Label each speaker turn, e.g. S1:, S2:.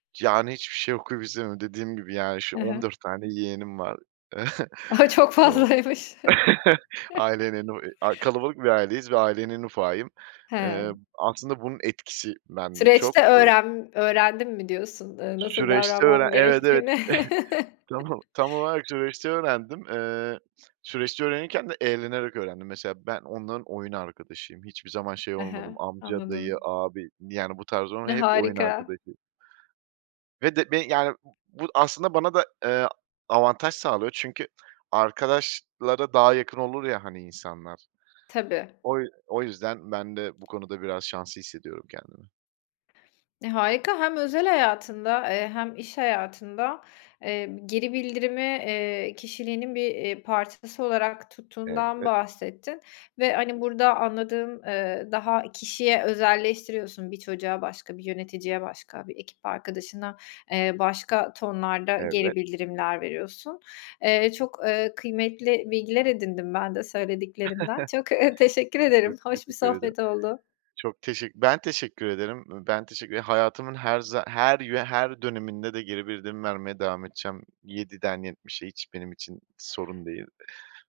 S1: Yani, hiçbir şey okuyup izleme dediğim gibi, yani, ş
S2: He
S1: on
S2: he.
S1: dört tane yeğenim var.
S2: Çok
S1: Eee,
S2: fazlaymış.
S1: aile [unintelligible] a kalabalık bir aileyiz ve ailenin ufağıyım. Eee,
S2: He.
S1: aslında bunun etkisi ben de
S2: Süreçte
S1: çok, ııı
S2: öğrem öğrendim mi diyorsun, ııı, nasıl
S1: Süreçte öğren
S2: davranman
S1: Evet, evet
S2: gerektiğini?
S1: tam o tam olarak süreçte öğrendim. Eee, süreçte öğrenirken de eğlenerek öğrendim. Mesela ben onların oyun arkadaşıyım. Hiçbir zaman şey
S2: He
S1: olmadım.
S2: he.
S1: Amca, dayı,
S2: Anladım.
S1: abi, yani, bu tarz on
S2: E,
S1: hep oyun
S2: harika.
S1: arkadaşıyım. Ve de be yani, bu bu aslında bana da, eee, avantaj sağlıyor. Çünkü arkadaşlara daha yakın olur ya, hani, insanlar.
S2: Tabii.
S1: O yü o yüzden ben de bu konuda biraz şanslı hissediyorum kendimi.
S2: E, harika. Hem özel hayatında, eee, hem iş hayatında, eee, geri bildirimi, eee, kişiliğinin bir, eee, parçası olarak tuttuğundan
S1: Evet.
S2: bahsettin ve, hani, burada anladığım, eee, daha kişiye özelleştiriyorsun bir çocuğa, başka bir yöneticiye, başka bir ekip arkadaşına, eee, başka tonlarda geri
S1: Evet.
S2: bildirimler veriyorsun. Eee, çok, eee, kıymetli bilgiler edindim ben de söylediklerinden. Çok, eee, teşekkür ederim.
S1: Çok
S2: Hoş bir
S1: teşekkür ederim.
S2: sohbet oldu.
S1: Çok teşek ben teşekkür ederim. Iıı, ben teşekkür hayatımın her za her yö her döneminde de geri bildirim vermeye devam edeceğim yediden yetmişe hiç benim için sorun değil.